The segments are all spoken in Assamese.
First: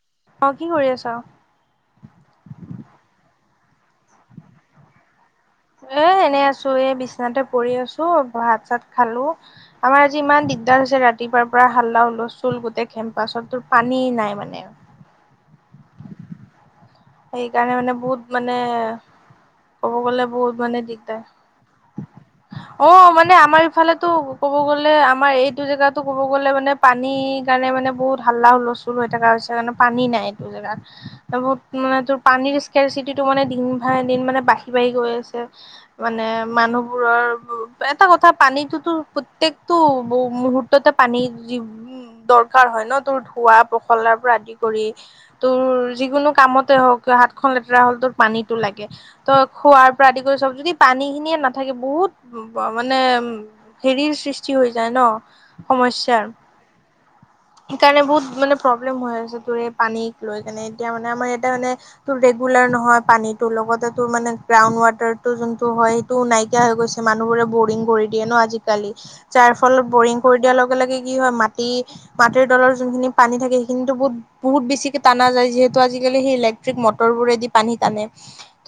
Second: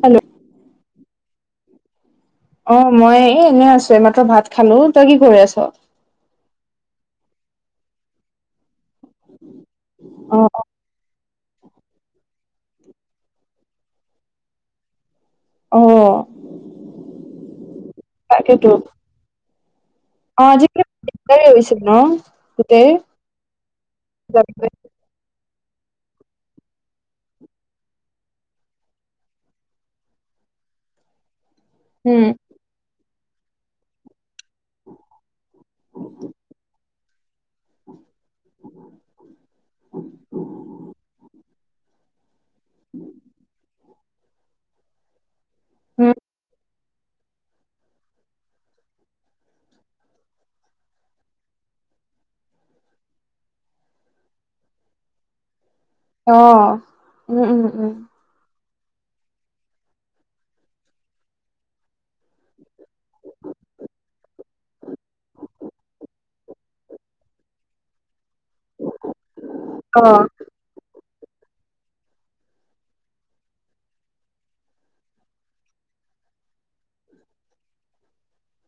হে'ল্ল অ কি কৰি আছ? অ মই এই এনেই আছো এইমাত্ৰ ভাত খালো তই কি কৰি আছোঁ? এ এনেই আছো এ বিচনাতে পৰি আছো ভাত-চাত খালো আমাৰ আজি অ ইমান দিদ তাৰ পিছত ৰাতিপুৱাৰ পৰা হাল্লা হলুষ্টোল গোটেই কেম্পাছতো পানী নাই মানে অ সেইকাৰণে মানে বহুত মানে তাকেতো ক'ব গ'লে অ বহুত মানে আজিকালি দিগদাৰ দিগদাৰি হৈছে ন অ গোটেই মানে আমাৰ ইফালেটো ক'ব গ'লে আমাৰ এইটো জেগাতো ক'ব গ'লে মানে পানীৰ কাৰণে মানে বহুত হাল্লা-হুলস্থ। হৈ থকা হৈছে কাৰণে পানী নাই এইটো জেগাত বহুত মানে তোৰ উম পানীৰ স্কৰিচিটিটো মানে দিন ভাই দিন মানে বাকী বাঢ়ি গৈ আছে মানে মানুহবোৰৰ এটা কথা পানীটোতো প্ৰত্যেকটো মুহূুৰ্ততে পানী যি উ দৰকাৰ হয় ন তোৰ ধোৱা পখলাৰ পৰা আদি কৰি তোৰ উম যিকোনো কামত তৰা হাতখন লেতেৰা হ'ল তো পানীটো লাগে। ত 'খোৱাৰ পৰা আদি কৰি চব যদি পানী খিনিয়ে নাথাকে বহুত মানে উ হেৰিৰ সৃষ্টি হৈ যায় ন সমস্যাৰ অঁ সেইকাৰণে বহুত মানে প্ৰব্লেম হৈ আছে তোৰ পানীক লৈ কেনে এতিয়া মানে আমাৰ ইয়াতে মানে তোৰ ৰেগুলাৰ নহয় পানীটো লগতে তোৰ মানে গ্ৰাউনড ৱাৰ টো যোনটো হয় সেইটো নাইকিয়া হৈ গৈ মানুহোৰে বৰিং কৰি দিয়ে ন আজি কালি যাৰ ফলত অ বৰিং কৰি দিয়াৰ লগে লগে কি হয় মাটি মাটিৰ দলৰ যোনখিনি পানী থাকে সেইখিনিতো বহুত বহুত বেছিকে টানা যায় যিহেতু আজিকালি সেই ইলেক্ট্ৰিক মটৰ বোৰেদি পানী টানে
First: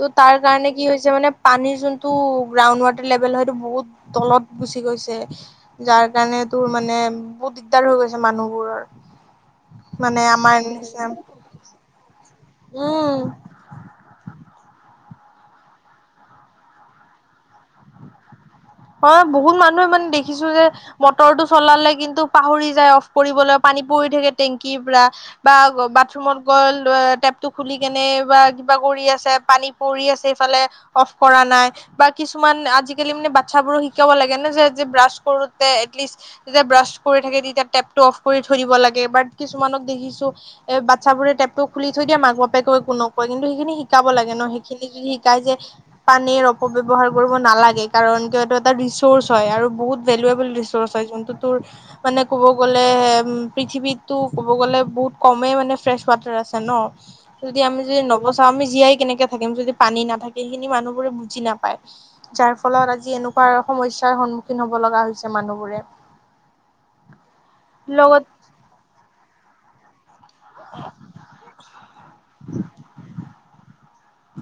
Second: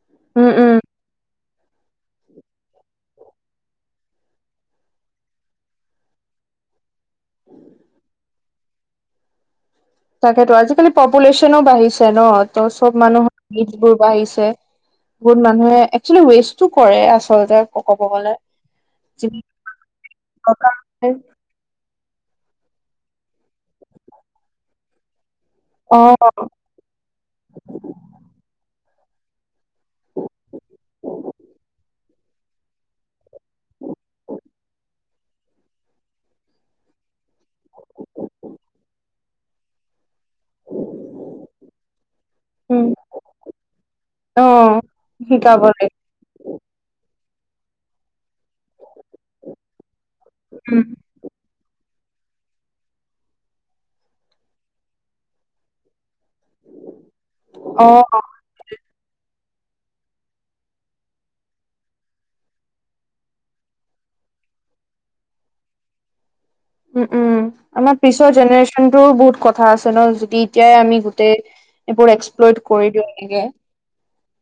তো তাৰ উম উম কাৰণে কি হৈছে মানে পানীৰ যোনটো গ্ৰাউণ্ড ৱাটাৰ লেভেল হয়েইটো বহুত তলত গুচি গৈছে যাৰ কাৰণে তোৰ মানে বহুত দিগদাৰ হৈ গৈছে মানুহবোৰৰ মানে তাকেতো আমাৰ আজিকালি পপুলেশ্যনো বাঢ়িছে ন ত' চব উম মানুহৰ নিটবোৰ বাঢ়িছে গহুত মানুহে একচেলি ৱেষ্টটো কৰে আচলতে ক'ব গলে হয় বহুত মানুহে মানে দেখিছো যে মটৰটো চলালে কিন্তু পাহৰি যায় অফ কৰিবলৈ পানী পৰি থাকে টেংকিৰ পৰা বা অ বাথৰুমত গল টেপ টো খুলি কেনে বা কিবা কৰি আছে পানী পৰি আছে ইফালে অফ কৰা নাই বা কিছুমান আজিকালি মানে বাচ্ছাবোৰো শিকাব লাগে ন যে যে ব্ৰাছ কৰোতে এটলিষ্ট যে ব্ৰাছ কৰি থাকে তেতিয়া টেপটো অফ কৰি থৈ দিব লাগে বা কিছুমানক দেখিছো এই বাচ্ছাবোৰে টেপটো খুলি থৈ দিয়ে মাক বাপে কৈ উম কোনে কয় কিন্তু সেইখিনি শিকাব লাগে অ ন সেইখিনি যদি শিকাই যে শিকাব লাগিব পানীৰ অপব্যৱহাৰ কৰিব নালাগে কাৰণ কিয়নো এটা ৰিচ'ৰ্চ হয় আৰু বহুত ভেলুুৱেবল উম ৰিচৰ্চ হয় যোনটো তোৰ মানে ক'ব গ'লে উম পৃথিৱীতো ক'ব গ'লে বহুত কমে মানে ফ্ৰেচ ৱাটাৰ আছে ন যদি আমি যদি অ নৱ আমি জীয়াই কেনেকে থাকিম যদি পানী নাথাকে সেইখিনি মানুহবোৰে বুজি নাপায় যাৰ ফলত আজি যি এনেকুৱা সমস্যাৰ সন্মুখীন হব লগা হৈছে মানুহবোৰে উম উম আমাৰ লগত পিছৰ জেনেৰেশ্যন টো বহুত কথা আছে ন দি এতিয়াই আমি গোটেই এইবোৰ এক্সপ্লৰ কৰি দিওঁ একে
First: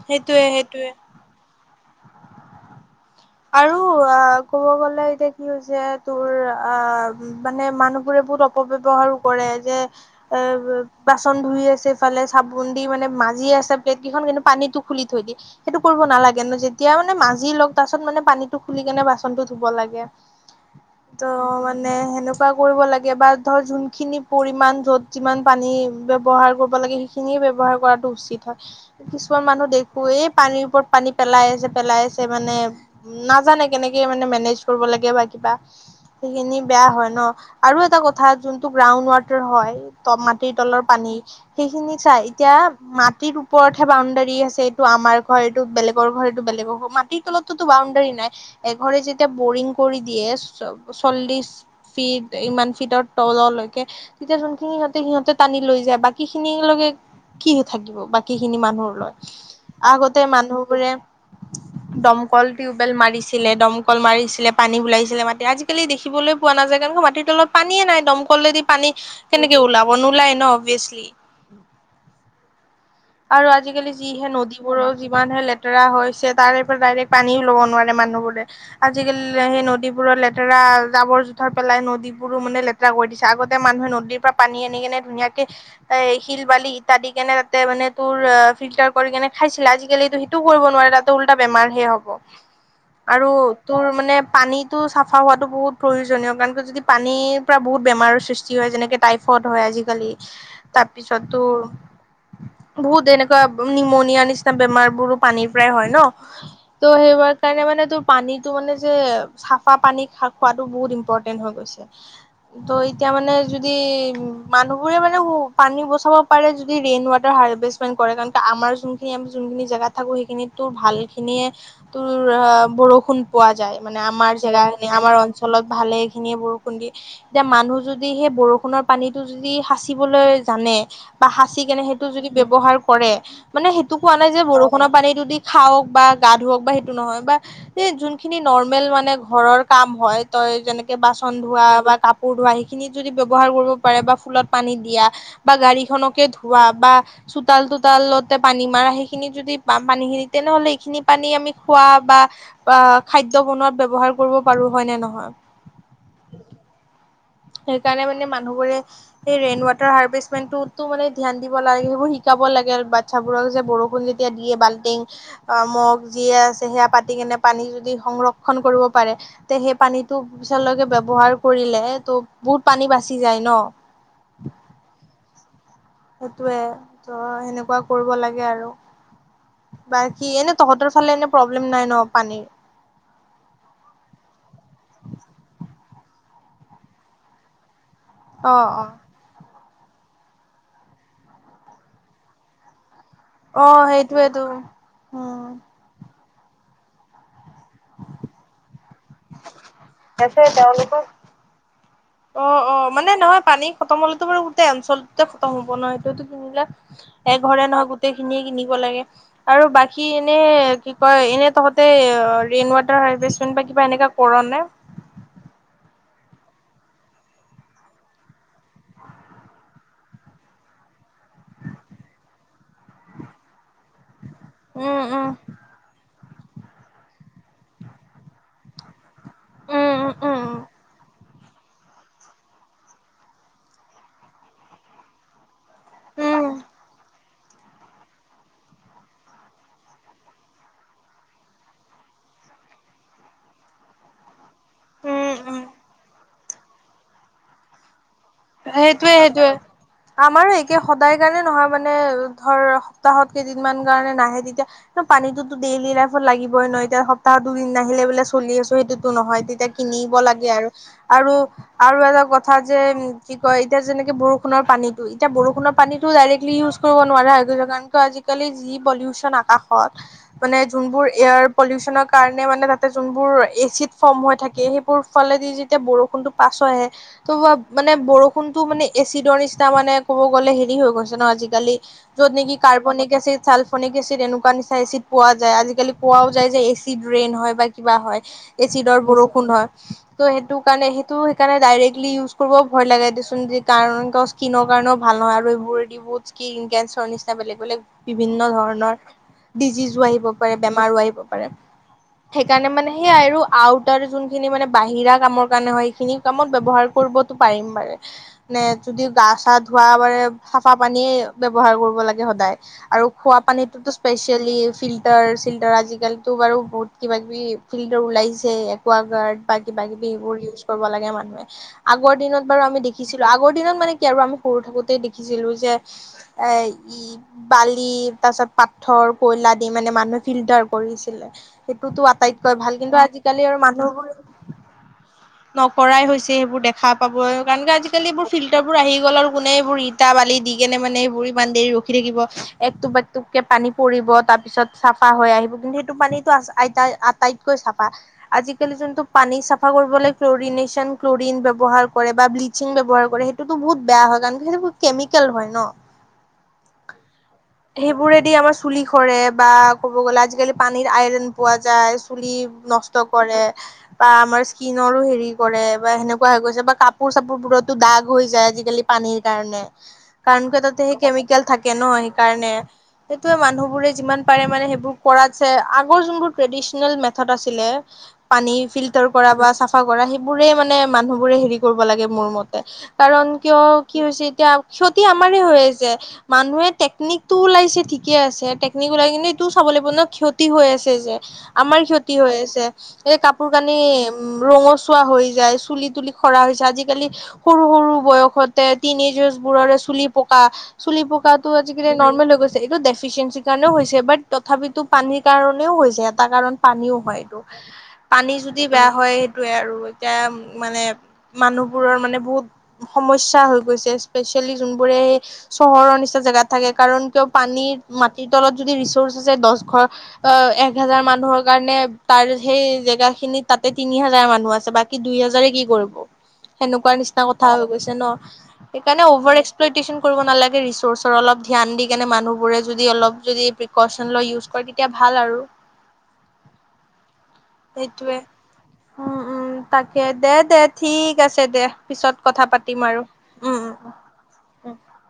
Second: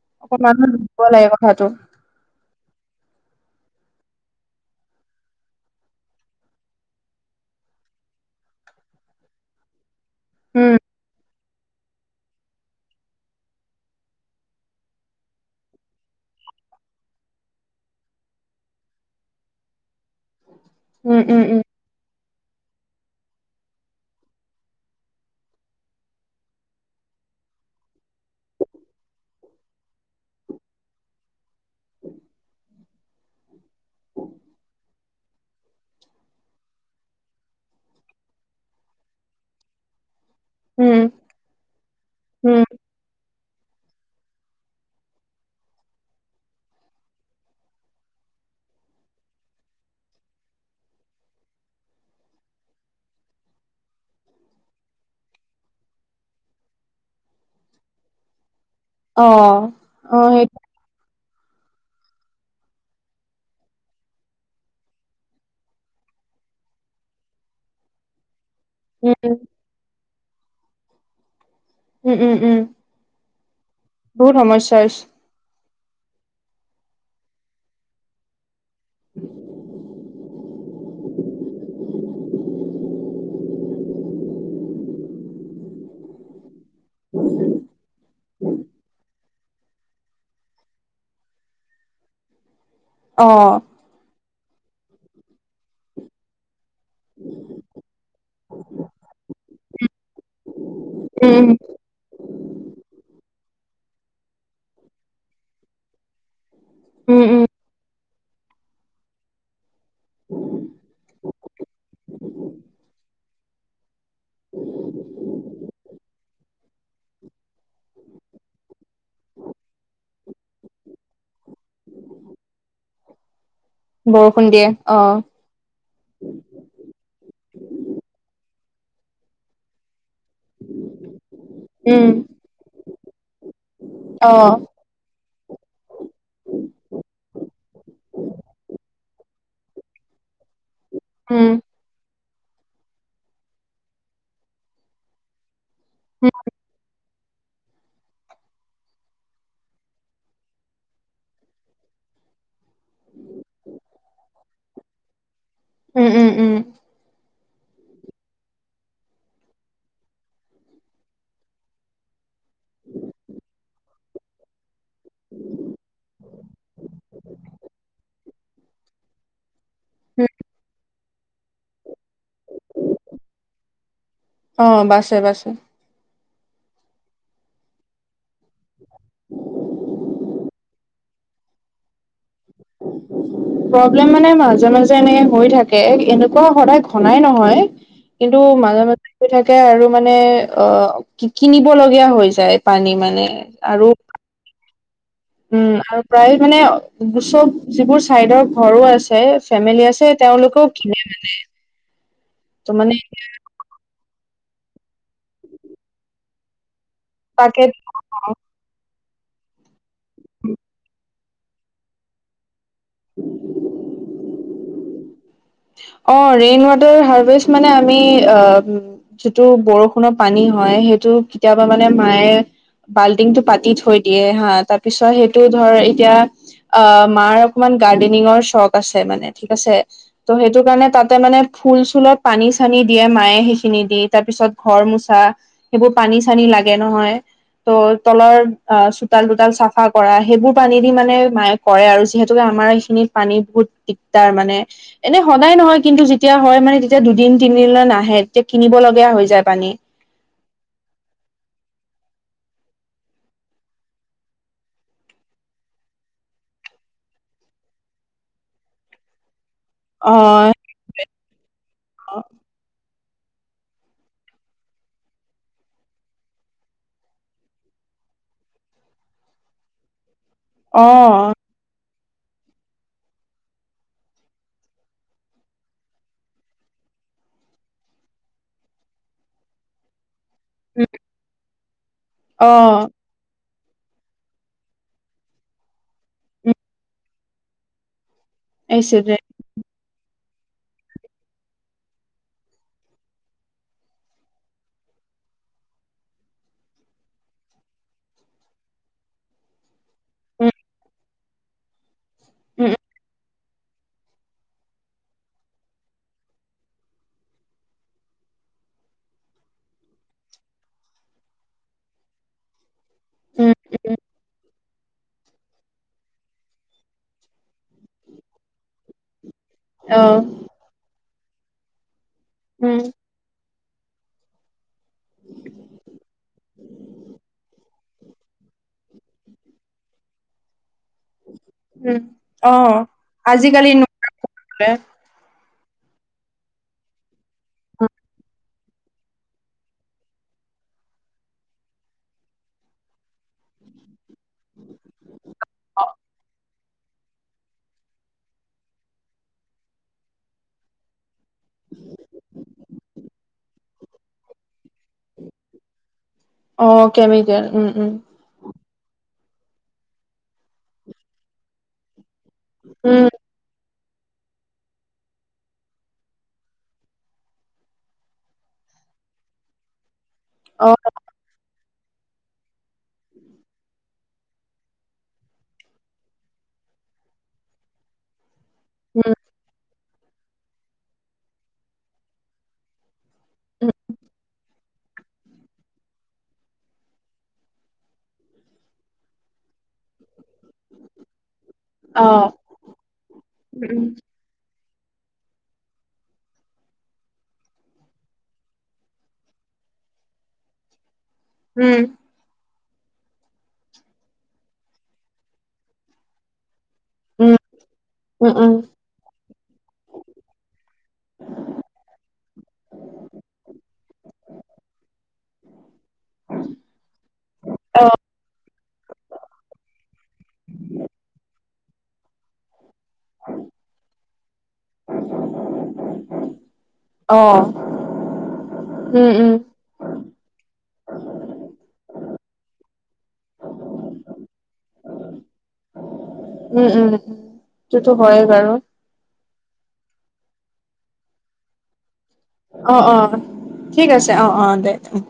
সেইটোৱে অকনমান সেইটোৱে ভাবিব লাগে কথাাটো আৰু অ ক'ব গলে এতিয়া কি হৈছে তোৰ অ মানে মানুহবোৰে বহুত অপব্যৱহাৰো কৰে যে এ উম, বাচন ধুই আছে ইফালে চাবোন দি মানে মাজি আছে প্লেট কেইখন কিন্তু পানীতটো খুলি থৈ দিয়ে সেইটো কৰিব নালাগে ন যেতিয়া মানে মাজি লওক তাৰপিছত মানে পানীতটো খুলি কেনে বাচনতটো ধুব লাগে উম, ত' উম, উম, মান সেনেকুৱা কৰিব লাগে বা ধ যোনখিনি পৰি যত যি পানী ব্যৱহাৰ কৰিব লাগ খিনিয়ে ব্যৱহাৰ কৰাটো উচিত হয় কিছুমান মানুহ দেখো এই পানীৰ ওপৰত পানী পেলাই আছে পেলাই আছে মানে নাজানে কেনেকে মানে মেনেজ কৰিব লাগে বা কিবা সেইখিনি বেয়া হয় ন আৰু এটা কথা যোনটো গ্ৰাউণ্ড ৱাটাৰ হয় ত মাটিৰ তলৰ উম, পানী সেইখিনি চাই এতিয়া উম, মাটিৰ ওপৰতহে বাউণ্ডাৰী আছে এইটো আমাৰ ঘৰ এইটো বেলেগৰ ঘৰটো বেলেগৰ ঘৰ মাটিৰ তলত টো বাউণ্ডাৰী নাই এঘৰে যেতিয়া বৰিং কৰি দিয়ে চল্লিশ ফিট ইমান ফিটৰ তললৈকে তেতিয়া যোনখিনি সিহঁতে সিহঁতে টানি লৈ যায় বাকী খিনিলৈকে কি থাকিব বাকী খিনি অ', মানুহৰ আগতে অ', সেইটো মানুহবোৰে কল টিউবৱেল মাৰিছিলে দমকল মাৰিছিলে পানী ওলাইছিলে মাটি আজিকালি দেখিবলৈ পোৱা নাযায় কাৰ মাটিত অলপ পানীয়ে নাই দমকলেদি পানী উম, কেনেকে ওলাব নোলায় ন অভিয়াচলি উম, উম, উম। আৰু আজিকালি যিহে বহুত সমস্যা নদীবোৰো হৈছে যিমানহে লেত [unintelligible] হৈছে তাৰে পৰা ডাইৰেক্ট পানীও ল'ব নোৱাৰে মানুহবোৰে আজিকালি সেই নদী বোৰত লেতেৰা জাবৰ জোথৰ পেলাই নদী বোৰো মানে লেতেৰা কৰি দিছে আগতে মানুহে নদীৰ পৰা পানী আনি কিনে ধুনীয়াকে এ, শিল বালি [unintelligible] কিনে তাতে মানে [unintelligible] ফিল্টাৰ কৰি কেনে খাইছিলে আজিকালিতো সেইটোও কৰিব নোৱাৰে তাতে উল্টা বেমাৰহে হ'ব। আৰু অ', তোৰ মানে পানীতো চাফা হোৱাটো বহুত প্ৰয়োজনীয় কাৰণ যদি পানীৰ পৰা বহুত বেমাৰৰ সৃষ্টি হয় যেনেকে টাইফইড হয় আজিকালি, তাৰপিছত উম, তোৰ বহুত এনেকুৱা নিমনিয়া নিচিনা বেমাৰবোৰো পানীৰ পৰাই হয় ন'। ত' উম, সেইবোৰত উম, কাৰণে মানে ত পানীটো মানে যে চাফা পানী খা খোৱাতো বহুত ইম্পৰ্টেন্ট হৈ গৈছে। [inaudible] ত' এতিয়া মানে যদি মানুহবোৰে মানে উ পানী বচাব পাৰে যদি ৰেইন ৱা হাৰ্ভেষ্টমেট কৰে কাৰণ আমাৰ যোনখিনি আমি যোনখিনি জেগাত থাকো সেইখিনিত ত' ভাল খিনিয়ে তোৰ বৰষুণ পোৱা যায় মানে আমাৰ বৰষুণ জেগা দিয়ে খিনি আমাৰ অ', অঞ্চ চলত ভালে খিনিয়ে বৰষুণ দিয়ে। এতিয়া মানুহ যদি সেই বৰষুণৰ পানীটো যদি সাঁচিবলৈ জানে বা সাঁচি কেনে সেইটো উম, যদি ব্যবহাৰ কৰে মানে সেইটো কোৱা নাই যে অ', বৰষুণৰ পানীটো দি খাওঁক বা গা ধুৱক বা সেইটো নহয় বা এই যোনখিনি নৰ্মেল মানে ঘৰৰ কাম হয়। তই যেনেকে বাচন উম, ধোৱা বা কাপ কাপোৰ ধোৱা সেইখিনি যদি ব্যৱহাৰ কৰিব পাৰে বা ফুলত পানী দিয়া বা গাড়ী খনকে উম, ধোৱা [unintelligible] চোতাল তোতালতে পানী মাৰা সেইখিনি যদি পানী খিনি তেনেহ'লে এইখিনি পানী আমি খোৱা বা খাদ্য বনোৱাত ব্যৱহাৰ কৰিব পাৰোঁ হয় নে নহয়। উম, উম, উম। সেইকাৰণে মানে মানুহবোৰে সেই ৰেন ৱাটাৰ হাৰ্ভেষ্টমেণ্টতো মানে ধ্যান দিব লাগে সেইবোৰ শিকাব লাগে বা ইচ্ছাবোৰক যে বৰষুণ যেতিয়া বাল্টিং মগ যিয়ে আছে সেয়া পাতি কেনে পানী যদি সংৰক্ষ ক্ষন কৰিব পাৰে তে সেই পানীটো উম পিছলৈকে ব্যৱহাৰ কৰিলে ত বহুত পানী বাচি যায় ন'। অ' বাচে বাচে। সেইটোৱে ত' সেনেকুৱা কৰিব লাগে আৰু। বাকী এনে তহঁতৰ ফালে এনে প্ৰব্লেম নাই ন' পানীৰ? [inaudible] প্ৰব্লেম মানে মাজে মাজে এনেকে হৈ থাকে এনেকুৱা সদায় ঘনাই নহয়। কিন্তু অ মাজে মাজ অ হৈ থাকে আৰু মানে অ' কি-কিনিব লগীয়া হৈ যায় পানী মানে। আৰু অ' সেইটোৱেতো উম। প্ৰায় মানে চব যিবোৰ চাইডৰ ঘৰো আছ [unintelligible] ফেমিলি আছে তেওঁলোকেও কিনে মানে। অ', ত অ', মানে নহয় পানী খতম হ'লেতো বাৰু গোটেই অঞ্চলটোতে খতম হ'ব নহয় ইটো সিটো কিনিলে। তাকে এঘৰে নহয় গোটেইখিনিয়ে কিনিব লাগে। আৰু বাকী এনে কি কয় এনে তহঁত [unintelligible] ৰেইন ৱাটাৰ হাৰ্ভেষ্টমেণ্ট বা কিবা এনেকুৱা কৰোঁ নে? অ' ৰেইন ৱাটাৰ হাৰ্ভেষ্ট মানে আমি অম যিটো বৰষুণৰ পানী হয় সেইটো কেতিয়াবা মানে মায়ে বাল্টিংটো পাতি থৈ দিয়ে হা তাৰ উম, পিছত উম, সেইটো ধৰ এতিয়া অ' মাৰ অকমান গাৰ্ডেনিঙৰ চখ আছে মানে ঠিক আছে। উম, উম, ত' উম, সেইটো কাৰণ তাতে মানে ফুল চুলত পানী চানী দিয়ে মায়ে সেইখিনি দি তাৰ পিছত ঘৰ মোচা সেইবোৰ পানী উম, চানী লাগে নহয়। ত' তলৰ অ চোতাল তোতাল চাফা কৰা সেইবোৰ পানী দি মানে মায়ে কৰে আৰু যিহেতুকে আমাৰ এইখিনিত পানী বহুত দিগদাৰ মানে এনেই উম, সদায় উম, নহয় কিন্তু যেতিয়া হয় মানে তেতিয়া দুদিন তিনিদিন নাহে তেতিয়া কিনিব লগীয়া সেইটোৱে হৈ যায় সেইটোৱে। পানী আমাৰো একে সদায় কাৰণে নহয় মানে ধৰ সপ্তাহত কেইদিনমান কাৰণে নাহে তেতিয়া। পানীতো ডেইলী লাইফত লাগিবই নয় এতিয়া সপ্তাহত দুদিন নাহিলে বোলে চলি আছো সেইটোতো নহয় তেতিয়া অ কিনিব লাগে আৰু আৰু আৰু এটা কথা যে কি কয় এতিয়া যেনেকে বৰষুণৰ পানীটো এতিয়া বৰষুণৰ পানীটো ডাইৰেক্টলি ইউজ কৰিব নোৱাৰা হৈ গৈছে কাৰণ কিয় আজি আজিকালি যি পলিউচন আকাশত মানে অ যোনবোৰ এয়াৰ পলিউচনৰ কাৰণে মানে তাতে যোনবোৰ এচিড ফৰ্ম হৈ থাকে সেইবোৰ ফালেদি যেতিয়া বৰষুণটো পাছহৈ আহে' মানে বৰষুণটো মানে এচিডৰ নিচিনা মানে ক'ব গ'লে হেৰি উম হৈ গৈছে ন আজিকালি য'ত অ নেকি কাৰ্বনিক এচিড ছালফনিক এচিড এনেকুৱা নিচা এচিড পোৱা যায় আজিকালি পোৱাও যায় উম যে এচিড ৰেইন হয় বা কিবা হয় এচিডৰ এইচোৰে বৰষুণ হয় ত সেইটো কাৰণে সেইটো সেইকাৰণে ডাইৰেক্টলি ইউজ কৰিব ভয় লাগে দেচোন যি কাৰণ স্কিনৰ কাৰণেও ভাল নহয় আৰু এইবোৰ যিবোৰ স্কিন কেৰ নিচিনা বেলেগ বেলেগ বিভিন্ন ধৰণৰ ডিজিজো আহিব উম পাৰে বেমাৰো আহিব পাৰে সেইকাৰণে উম মানে সেই আৰু আউটাৰ যোন যোনখিনি মানে বাহিৰা কামৰ কাৰণে হয় সেইখিনি কামত ব্যৱহাৰ কৰিবতো পাৰিম বাৰে নে যদি গা চা ধুৱা পাৰে চাফা পানীয়ে ব্যৱহাৰ কৰিব লাগে সদায় আৰু খোৱা উম পানীটোতো স্পেচিয়েলি ফিল্টাৰ চিল্টাৰ আজিকালি তো বাৰু বহুত কিবা কিবি ফিল্টাৰ ওলাইছে একোৱা গাৰ্ড বা কিবা অ কিবি সবোৰজ কৰিব লাগে মানুহে আগৰ দিনত বাৰু উম আমি দেখিছিলো আগৰ দিনত মানে কি আৰু আমি সৰু থাকোতেই দেখিছিলো যে এই ই বালি তাৰ পিছত পাথৰ কয়লা দি মানে মানুহে ফিল্টাৰ কৰিছিলে উম সেইটোতো অ আটাইতকৈ ভাল কিন্তু আজিকালি আৰু মানুহবোৰ নোলায় নকৰাই হৈছে সেইবোৰ দেখ খাহ পাব আৰু কাৰণে আজিকালি এইবোৰ ফিল্টাৰবোৰ আহি গ'ল আৰু কোনে এইবোৰ ইটা বালি দি কেনে মানে সবোৰ ই দেৰি দি থাকিব এক টুপ একটুপকে পানী পৰিব তাৰ পিছত চাফা হৈ আহিব কিন্তু সেইটো পানীটো আইতা তাইতকৈ চাফা আজিকালি যোনটো পানী চাফা কৰিবলৈ ফ্লোৰীনেচন ফ্লোৰিন ব্যৱহাৰ কৰে বা ব্লিচিং ব্যৱহাৰ কৰে সেইটোতো বহুত বেয়া হয় কাৰণ সেইটো কেমিকেল হয় ন অ কেমিকেল উম উম যদি আমাৰ চুলি সৰে বা ক'ব গ'লে আজিকালি পানীৰ আইৰন পোৱা যায় চুলিৰ নষ্ট উম কৰে বা আমাৰ স্কিনৰো হেৰি কৰে বা সনে হৈ গৈছে বা কাপোৰ চাপোৰ বোৰতো দাগ হৈ যায় আজিকালি পানীৰ কাৰণে কাৰণ কৈ অ তাতে সেই কেমিকেল থাকে ন সেইকাৰণে সেইটো মানুহবোৰে যিমান পাৰে মানে সেইবোৰ কৰাদ চে আগত যোনটো ট্ৰেদীচনেল মেথৰ আছিলে পানী ফিল্টাৰ উম কৰা বা চাফা কৰা সেইবোৰে মানে মানুহবোৰে হেৰি কৰিব লাগে মোৰ মতে কাৰণ কিয় কি হৈছে এতিয়া ক্ষতি আমাৰে হৈ আছে মানুহে টেকনিক টো ওলাইছে ঠিকে আছে টেকনিক ওলাই কিনে টো চাব লাগিব ন ক্ষতি হৈ আছে যে আমাৰ অ ক্ষতি হৈ আছে এই কাপোৰ কানি উম ৰঙচুৱা হৈ যায় চুলি তুলি খৰা হৈছে আজিকালি সৰু সৰু বয়সতে তিনি যুজ বোৰৰে চুলি পকা চুলি পকাত তো উম আজিকাল নৰ্মেল হৈ গৈছে এইটো ডেফিচিয়েঞ্চিৰ কাৰণেও হৈছে বাট তথাপিতো পানীৰ কাৰণেও হৈছে এটা কাৰণ পানীও হয় উম এইটো উম পানী উম যদি বেয়া হয় সেইটোয়ে আৰু এতিয়া মানে মানুহবোৰৰ মানে বহুত সমস্যা হৈ গৈছে স্পেচিয়েলি যোনবোৰে চহৰৰ নিচিনা জেগাত থাকে কাৰণ কিয় পানীৰ অ মাটিৰ তলত যদি ৰিচোৰ্চ আছে দশ ঘৰ অ এক হাজাৰ মানুহৰ কাৰণে তাৰ সেই জেগা খিনি তাতে তি হাজাৰ মানুহ আছে বাকী দুই হেজাৰ কি কৰিব সেনেকুৱা অ নিচিনা কথা হৈ গৈছে ন, সেইকাৰণে উম উম অভাৰ এক্সপ্লইটেচন কৰিব নালাগে ৰিচোৰ্চৰ অলপ ধ্যান দি কেনে মানুহবোৰে যদি অলপ যদি প্ৰিকচন লয় ইউজ কৰে তেতিয়া ভাল আৰু। উম, উম, উম। সেইটোৱে। উম, উম, তাকে দে তে ঠিক আছে। দে পিছত কথা অ পাতিম অ আৰু উম, ঠিক উম। আছে অ', অ', দে উম।